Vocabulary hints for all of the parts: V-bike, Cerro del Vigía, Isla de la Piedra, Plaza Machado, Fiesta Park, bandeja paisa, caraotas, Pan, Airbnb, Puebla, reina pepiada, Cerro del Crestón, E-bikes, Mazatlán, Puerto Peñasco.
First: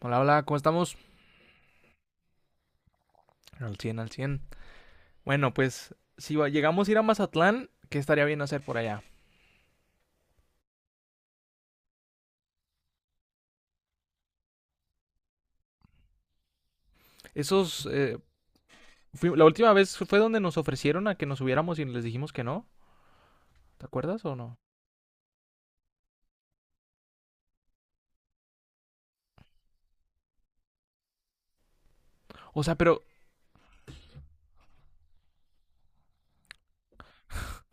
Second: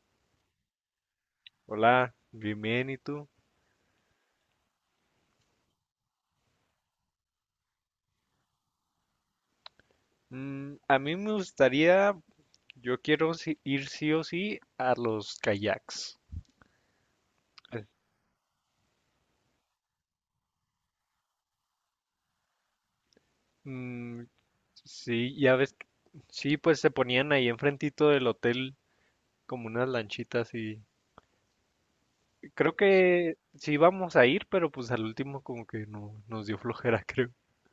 Hola, hola, ¿cómo estamos? Hola, bien, bien, ¿y tú? Al 100 al cien. Bueno, pues si llegamos a ir a Mazatlán, ¿qué estaría bien hacer por allá? A mí me gustaría, yo quiero ir sí o sí a los kayaks. Eh, Esos, la última vez fue donde nos ofrecieron a que nos subiéramos y les dijimos que no. ¿Te acuerdas mm, o no? sí, ya ves, sí, pues se ponían ahí enfrentito del hotel como unas lanchitas y O sea, creo pero, que sí íbamos a ir, pero pues al último como que no nos dio flojera, creo.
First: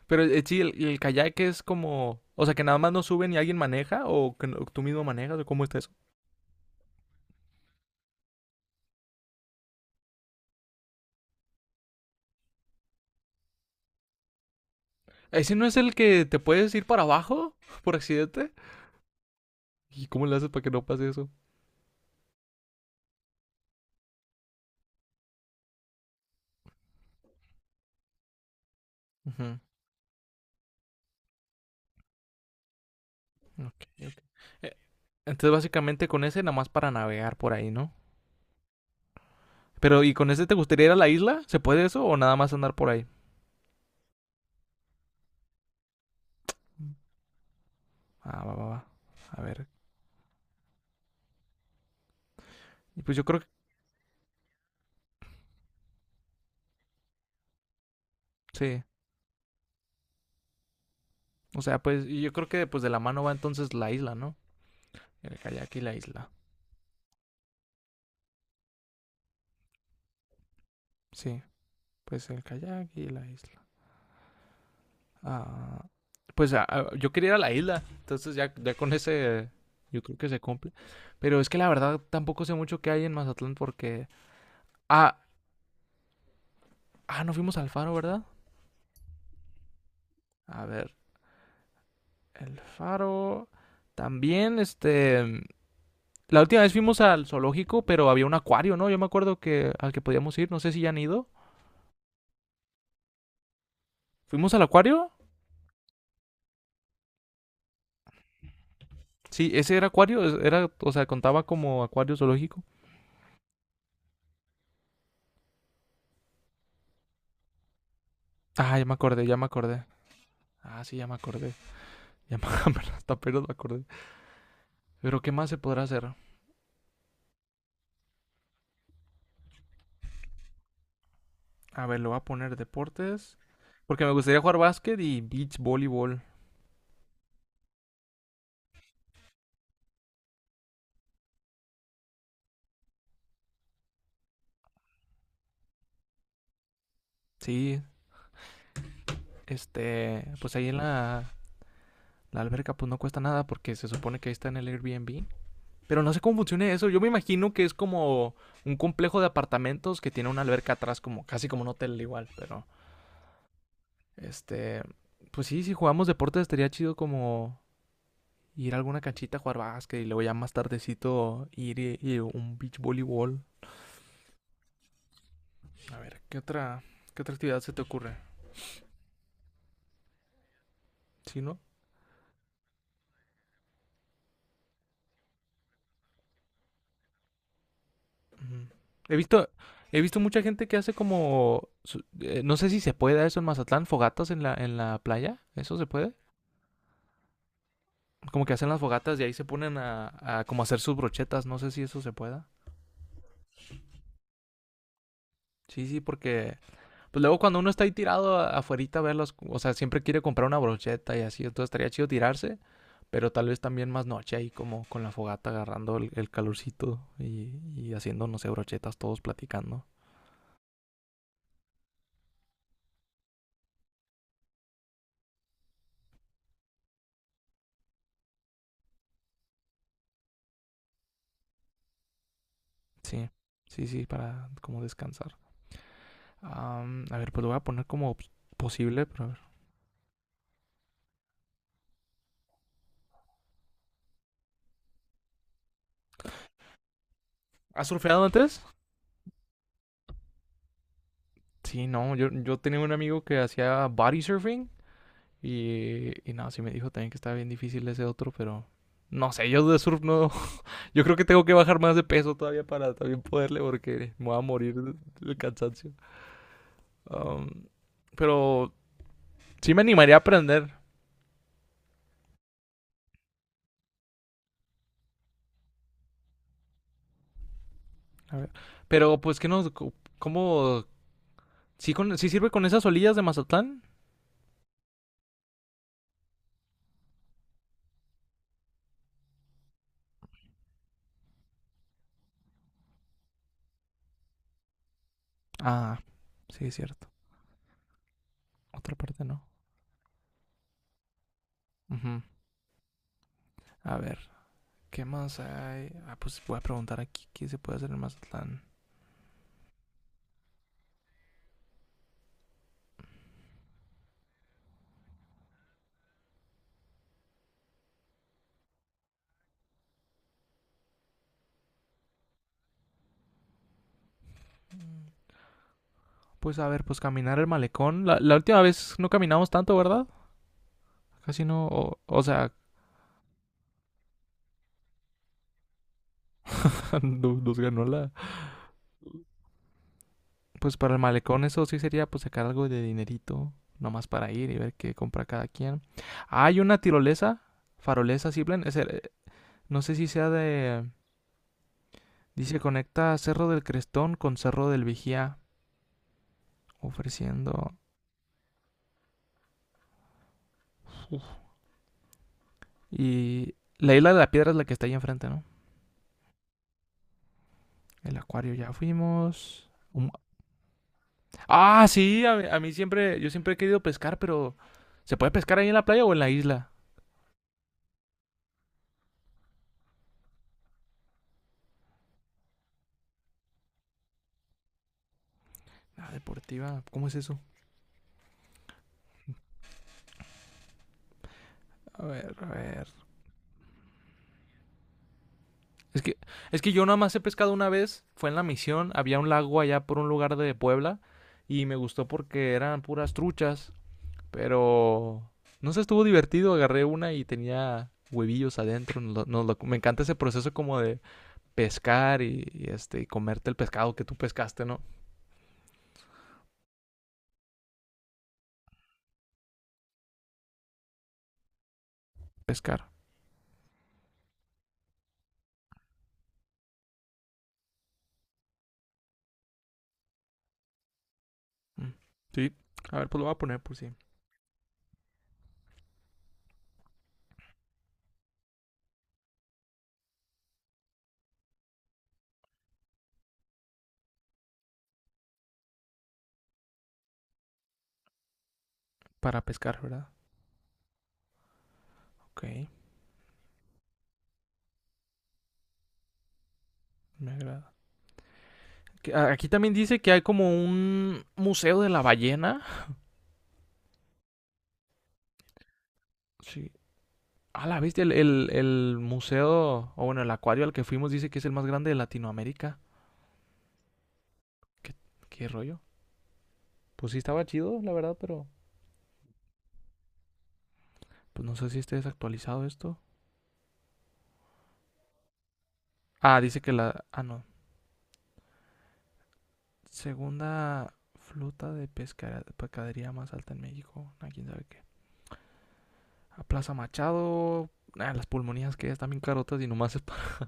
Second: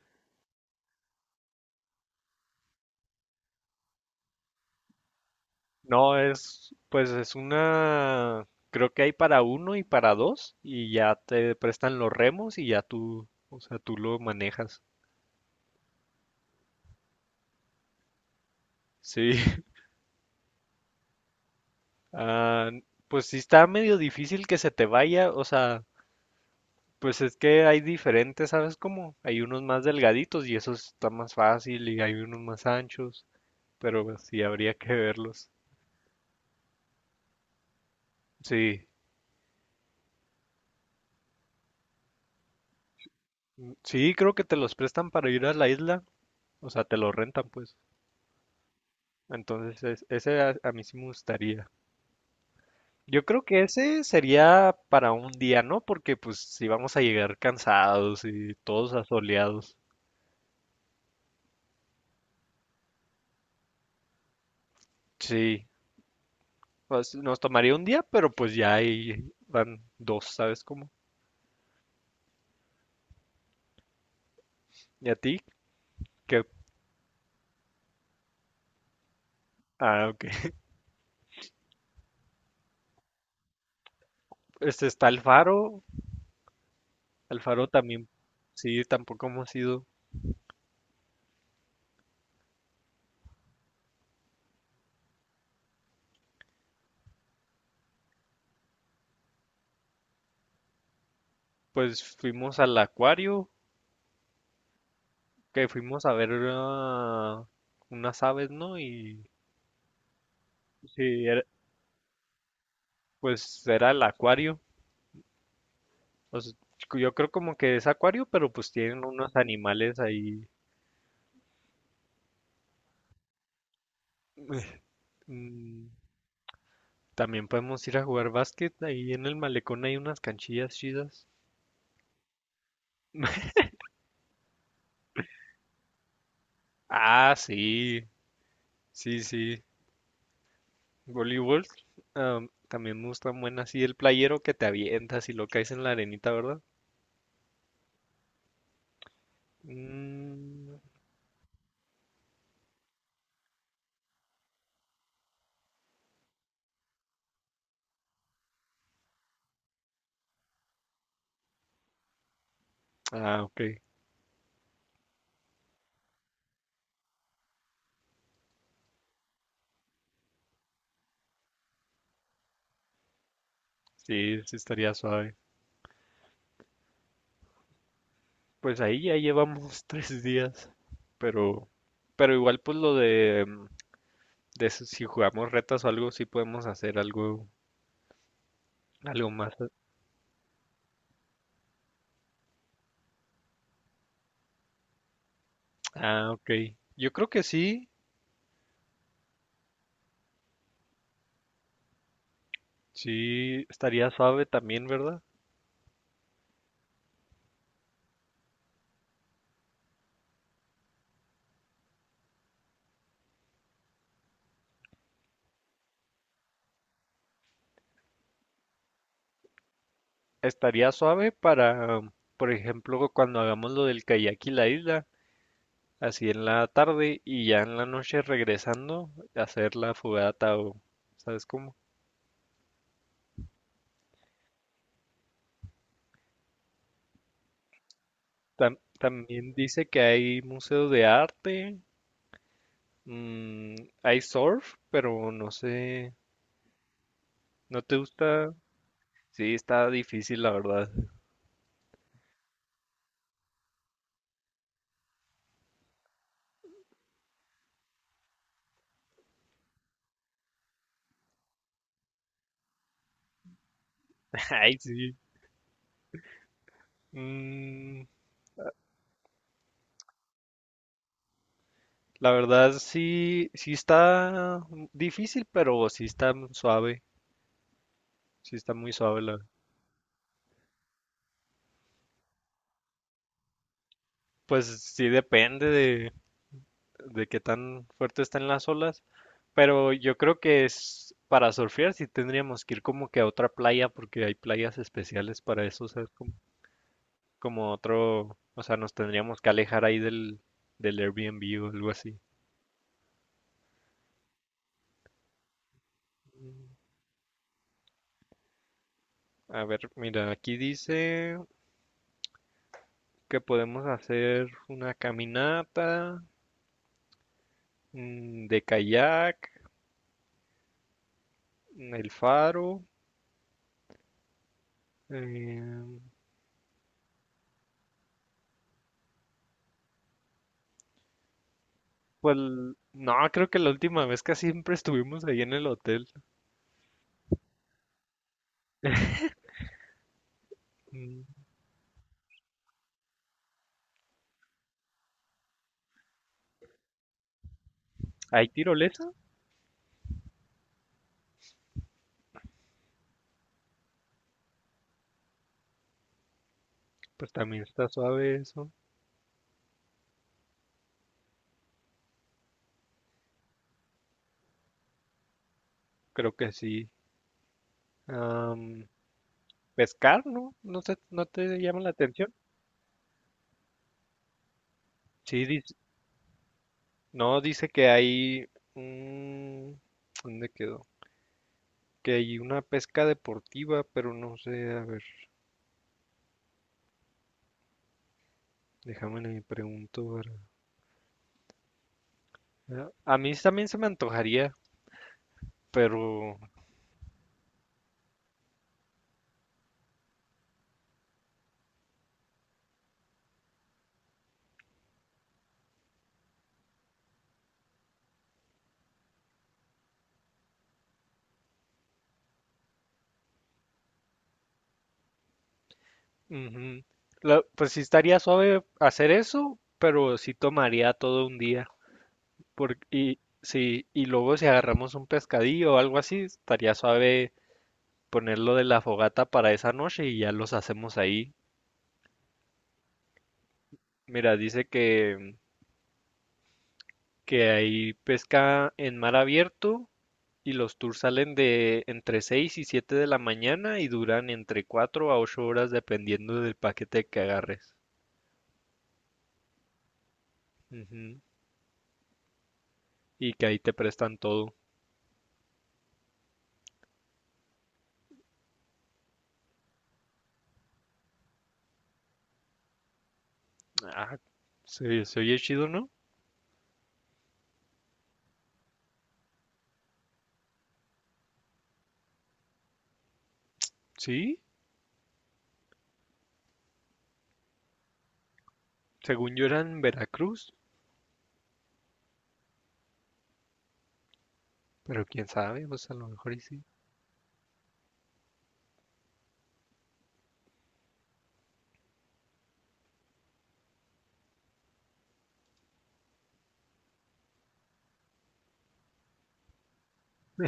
pero eh, sí, el kayak es como, o sea, que nada más nos suben y alguien maneja o que tú mismo manejas o cómo está eso. No, es, pues es una, creo que hay para uno y para dos y ya te prestan los remos y ya tú, o sea, tú lo manejas. ¿Ese no es el que te puedes ir para abajo por accidente? Sí. ¿Y cómo le haces para que no pase eso? Ah, pues sí está medio difícil que se te vaya, o sea, pues es que hay diferentes, ¿sabes cómo? Hay Ujú, unos más delgaditos y eso está más fácil y hay unos más anchos, ok, pero ok. pues, sí habría Eh, que verlos. Entonces, básicamente con ese nada más para navegar por ahí, ¿no? Sí, Pero, ¿y con ese te gustaría ir a la isla? ¿Se puede eso o nada más andar por ahí? sí, creo que te los prestan para ir a la isla, o sea, te los rentan pues. Ah, va, va, va. A ver. Entonces, ese a mí sí me gustaría. Y pues yo Yo creo creo que que ese sería para un día, ¿no? Porque pues si vamos a llegar cansados y sí. todos asoleados. O sea, pues yo creo que pues de la mano va entonces la isla, ¿no? El Sí. kayak y la isla. Pues, nos tomaría un día, pero pues ya ahí van dos, ¿sabes cómo? Sí, pues el kayak y la isla. ¿Y a ti? Ah, ¿Qué? pues yo quería ir a la isla. Entonces ya, ya con ese, yo Ah, creo ok. que se cumple. Pero es que la verdad tampoco sé mucho qué hay en Mazatlán porque... Este está Ah, el faro. ah, no El fuimos faro al faro, también, ¿verdad? sí, tampoco hemos ido. A ver, el faro. También, este. La última vez fuimos al zoológico, pero había un acuario, ¿no? Yo me acuerdo que al que podíamos ir, no sé si ya han ido. Pues fuimos al acuario, ¿Fuimos al acuario? que fuimos a ver unas aves, ¿no? Y Sí, ese era acuario, era, o sea, sí, contaba como acuario zoológico. pues era el acuario. O sea, yo creo como que es acuario, pero pues Ah, ya me tienen acordé, unos ya me acordé. animales ahí. Ah, sí, ya me acordé. Ya me hasta apenas me acordé. Pero ¿qué más se podrá Mm, hacer? También podemos ir a jugar básquet. Ahí en el malecón hay unas canchillas chidas. A ver, lo voy a poner deportes. Porque me gustaría jugar básquet y beach voleibol. Ah, sí, sí, sí. Voleibol. También me gustan buenas. Sí, el playero que te avientas y lo caes en la arenita, ¿verdad? Sí, pues ahí en Mm, la alberca pues no cuesta nada porque se supone que ahí está en el Airbnb. Pero no sé cómo funciona eso. Yo me imagino que es como un complejo de apartamentos que tiene una alberca atrás, como casi como un hotel igual. Pero, ah, ok. este, pues sí, si jugamos deportes estaría chido como ir a alguna canchita a jugar básquet y luego ya más tardecito ir y un beach voleibol. Sí, sí estaría suave. A ver, ¿qué otra actividad se te ocurre? Pues ahí ya llevamos 3 días. ¿Sí, no? Pero, pero, igual pues lo de, si jugamos retas o algo, sí podemos hacer algo, Ujú. He algo visto, más. he visto mucha gente que hace como, no sé si se puede eso en Mazatlán, fogatas en la playa. ¿Eso se puede? Ah, ok. Yo creo que sí. Como que hacen las fogatas y ahí se ponen a como hacer sus brochetas. No sé si eso se pueda. Sí, estaría suave también, ¿verdad? Sí, sí, porque pues luego cuando uno está ahí tirado afuerita a verlos, o sea, siempre quiere comprar una brocheta y así, entonces estaría chido tirarse, pero tal vez también más noche ahí como con la fogata agarrando el calorcito y haciendo, no sé, brochetas todos platicando. Estaría suave para, por ejemplo, cuando hagamos lo del kayak y la isla, así en la tarde y ya en la noche regresando, hacer la fogata o, ¿sabes cómo? Sí, sí, sí, para como descansar. A ver, pues lo voy a poner como posible, pero a ver. También dice que hay museo de arte, mm, hay surf, pero no sé, ¿no ¿Has te surfeado gusta? antes? Sí, está difícil, la verdad. Sí, no, yo tenía un amigo que hacía body surfing. Y no, sí me dijo también que estaba bien difícil ese otro, pero no sé, yo de surf no. Yo creo que tengo que bajar más de peso todavía para también poderle, porque me voy a morir Ay, sí. del cansancio. Um, Mm, pero sí me animaría a aprender. la verdad, sí, sí está difícil, pero sí está suave, A ver. sí está muy Pero suave, la. pues, ¿qué nos? ¿Cómo? ¿Sí, con? ¿Sí sirve con esas olillas de Mazatlán? Pues sí depende de qué tan fuerte están las olas, pero yo creo que es para surfear sí tendríamos que ir como que a otra playa porque hay playas especiales para eso, o Ah, sea, es como, sí, es cierto. Otro, o sea, nos Otra parte tendríamos no. que alejar ahí del Airbnb o algo así. Ujú. A ver, ¿qué más hay? Ah, pues voy a preguntar aquí qué se puede hacer en Mazatlán. A ver, mira, aquí dice que podemos hacer una caminata, de kayak, el faro. em, Pues a ver, pues caminar el malecón. La última vez no caminamos tanto, ¿verdad? Casi no, o Pues sea, no, creo que la última vez que siempre estuvimos ahí en el hotel. Nos ganó la... Pues para el Mm. malecón eso sí sería pues sacar algo de dinerito, nomás para ir y ver qué compra cada quien. Ah, hay una tirolesa, farolesa, sí, ¿Hay plan, es tirolesa? no sé si sea de... Dice conecta Cerro del Crestón con Cerro del Vigía, Pues también ofreciendo... está suave eso. Uf. Y la isla de la piedra es la que está ahí enfrente, ¿no? Creo que sí. El acuario Am, ya fuimos. Pescar, ¿no? No sé, ¿no te llama Ah, la sí, atención? a mí siempre, yo siempre he querido pescar, pero ¿se puede Sí, pescar ahí en dice, la playa o en la isla? no, dice que hay... mm, ¿dónde quedó? Que hay una pesca deportiva, pero no sé, a ver, La deportiva, ¿cómo es eso? déjame le pregunto. A ver, a A ver. a mí también se me antojaría, Es que, pero. es que yo nada más he pescado una vez, fue en la misión, había un lago allá por un lugar de Puebla y me gustó porque eran puras truchas, pero no sé, estuvo divertido, agarré una y tenía huevillos adentro, me encanta ese proceso como de pescar y y comerte el pescado que tú pescaste, ¿no? Ujú. Pues sí estaría suave hacer eso, pero sí tomaría todo un día. Pescar. Y, sí, y luego si agarramos un pescadillo o algo así, estaría suave ponerlo de la fogata para esa noche y ya los hacemos ahí. Mm. Sí. A ver, pues lo voy a poner por si Mira, dice que, ahí pesca en mar abierto y los tours salen de entre 6 y 7 de la mañana y duran entre 4 a 8 horas dependiendo del paquete que agarres. para pescar, ¿verdad? Ujú. Ok, Y que ahí te prestan todo. me agrada. Aquí también dice que hay como un museo de la ballena. Ah, se oye chido, ¿no? Sí. Ah, la bestia, el museo, o bueno, el acuario al que fuimos dice que es el más grande de Latinoamérica. Sí, ¿Qué, qué rollo? Pues sí estaba chido, la verdad, pero según yo era en Veracruz, pues no sé si esté desactualizado esto. pero quién sabe, pues a lo mejor Ah, y dice sí. que la... Ah, no. Segunda flota de pescadería más alta en México. Ah, quién sabe qué. A Plaza Machado. Ah, las pulmonías que están bien carotas y nomás es para...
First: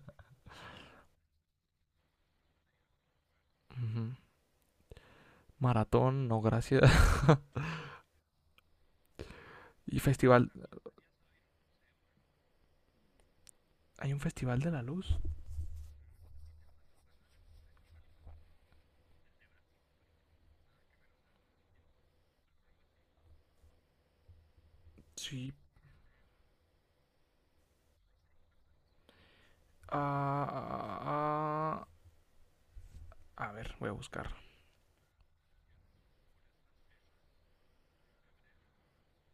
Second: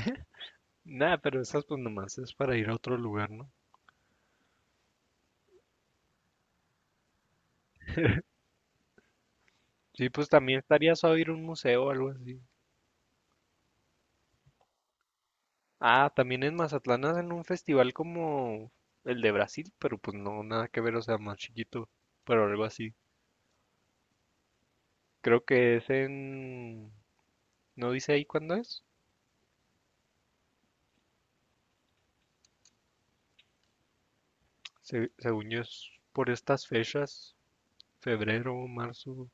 Nada, pero esas pues nomás es para ir a otro lugar, ¿no? Ujú. Maratón, no gracias. Y Sí, pues festival también estaría suave ir a un museo o algo así. Hay un festival de la luz. Ah, también en Mazatlán hacen un festival como el de Brasil, pero pues no, nada que ver, o sea, más chiquito, pero algo así. Creo Sí. que es en... ¿No dice ahí cuándo es? Ah, ah, ah, a ver, voy a buscar. Según yo es por estas fechas, febrero, marzo.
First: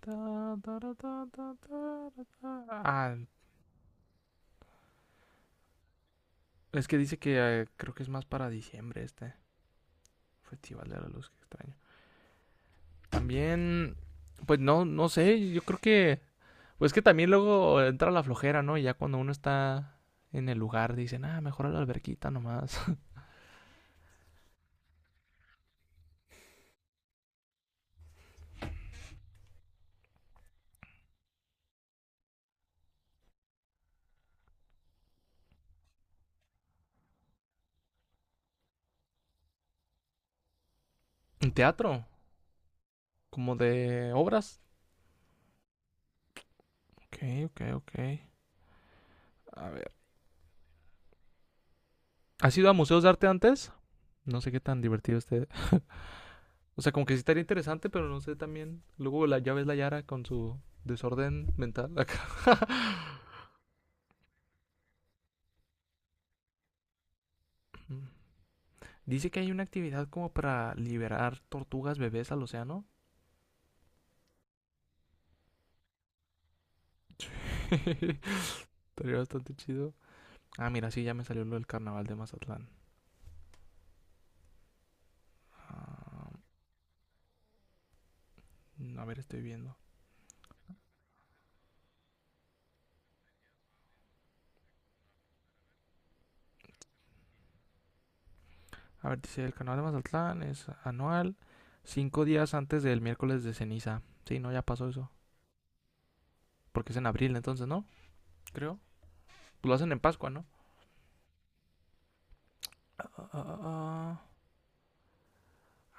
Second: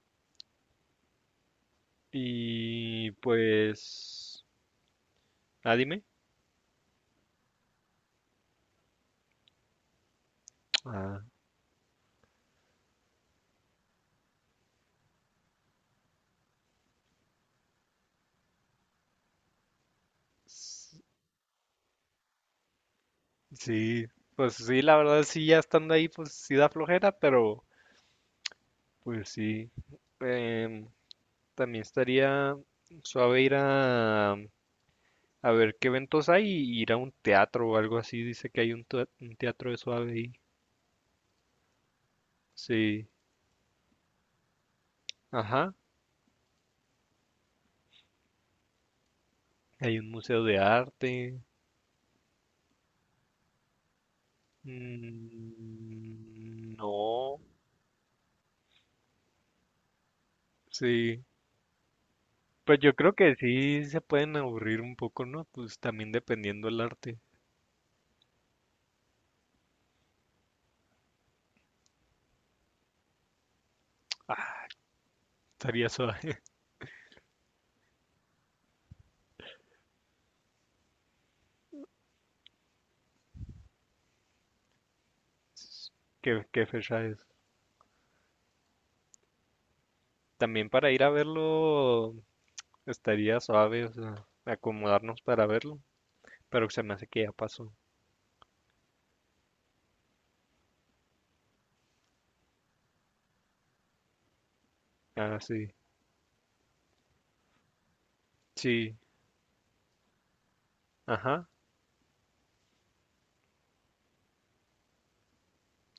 Ta, tara, ta, ta, tara, ta. Y Ah, pues, dime. es que dice que creo que es más para diciembre este festival de la Ah, luz, que extraño. También, pues no, no sé, yo creo que, pues que también luego entra la flojera, ¿no? Y ya cuando uno está en el s- lugar dicen, ah, mejor a la alberquita nomás. sí, pues sí, la verdad sí, ya estando ahí, pues sí da flojera, pero pues sí. Em, También estaría suave ir a ver qué eventos hay y ir a un teatro o algo así. Dice que hay un teatro de suave ahí. ¿En teatro? Sí, ¿Como de obras? ajá. Ok, ok, ok. A ver. Hay un museo de arte. ¿Has ido a museos de arte antes? No sé qué tan divertido esté. Mm, O sea, como que sí no, estaría interesante, pero no sé también. Luego ya ves la Yara con su sí. desorden mental acá. Pues yo creo que sí se pueden aburrir un poco, ¿no? Pues también dependiendo el arte. Dice que hay una actividad como para liberar tortugas bebés al océano. Ah, estaría suave. Sí, estaría bastante chido. Ah, mira, sí, ya me salió lo del carnaval de Mazatlán. ¿Qué fecha es? A ver, estoy viendo. También para ir a verlo estaría suave, o sea, acomodarnos para verlo. Pero se me hace que ya pasó. A ver, dice, el carnaval de Mazatlán es anual, 5 días antes del miércoles de ceniza. Sí, no, ya pasó eso. Ah, sí. Porque es en abril entonces, ¿no? Creo. Sí. Pues lo hacen en Pascua, ¿no? Ajá. Ah, ah, ah.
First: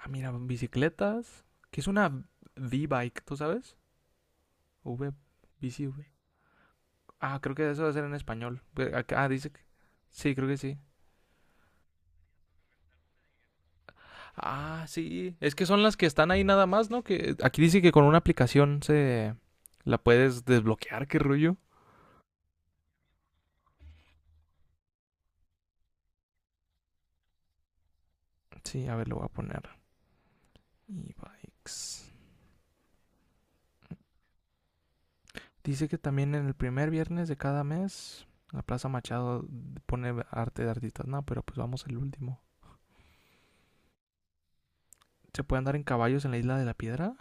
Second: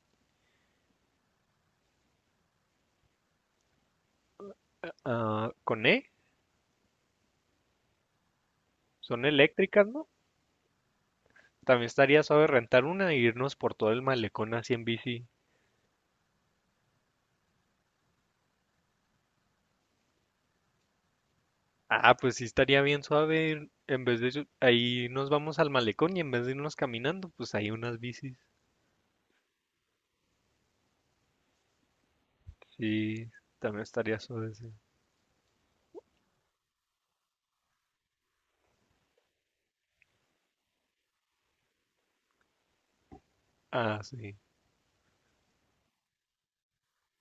Ah, mira, bicicletas. ¿Qué es una V-bike? ¿Tú sabes? V, Ah, con bici, V. E. Ah, creo que eso va a ser en español. Son Ah, dice que... eléctricas, ¿no? Sí, creo que sí. También estaría suave rentar una e irnos por todo el malecón así Ah, en bici. sí. Es que son las que están ahí nada más, ¿no? Que aquí dice que con una aplicación se... La puedes desbloquear, qué rollo. Ah, pues sí estaría bien suave. En vez de... ahí nos vamos al malecón y en vez de irnos caminando, pues hay unas bicis. Sí, a ver, lo voy a poner. E-bikes. Sí, también estaría suave. Sí. Dice que también en el primer viernes de cada mes, la Plaza Machado pone arte de artistas. No, pero pues vamos el último. Ah, sí. ¿Se puede andar en caballos en la Isla de la Piedra?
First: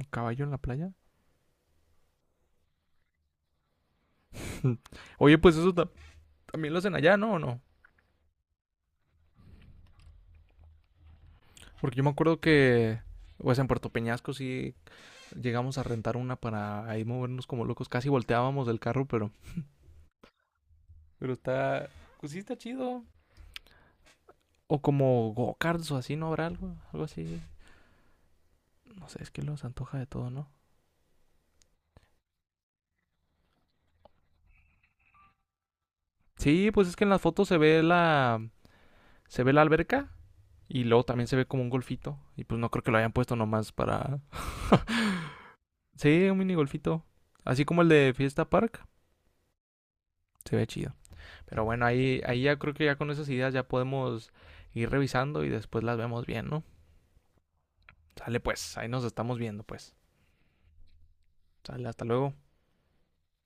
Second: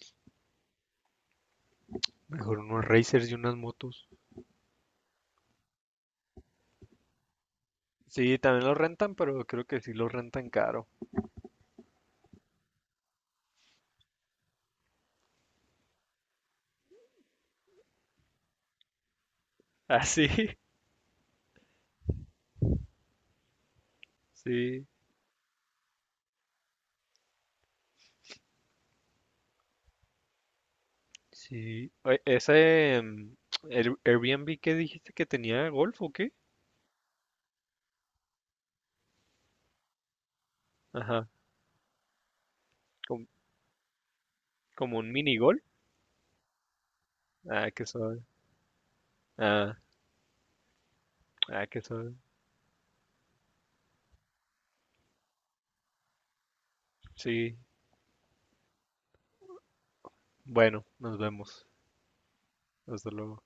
¿Un caballo en la playa? Mejor unos racers y unas motos. Mm. Oye, pues eso también lo hacen allá, ¿no? ¿O no? Sí, también los rentan, pero creo que sí los rentan caro. Porque yo me acuerdo que, pues en Puerto Peñasco sí llegamos a rentar una para ahí movernos como locos. Casi volteábamos del carro, pero... Ah, sí. Pero está... Pues sí está chido. O Sí, como go-karts o así, ¿no habrá algo? Algo así. No sé, es que los antoja de todo, ¿no? sí. Oye, ¿ese Airbnb que dijiste que tenía golf o qué? Sí, pues es que en las fotos se ve la... Se ve la alberca y luego también Ajá. se ve como un golfito. Y pues no creo que lo hayan como puesto nomás para... Como, un mini golf. Sí, un mini golfito. Así Ah, como qué el de suave. Fiesta Park. Ah, Se ve chido. Pero ah, qué bueno, suave. ahí ya creo que ya con esas ideas ya podemos ir revisando y después las vemos bien, ¿no? Sí. Sale pues, ahí nos estamos viendo pues. Bueno, nos vemos. Sale, hasta luego. Hasta luego.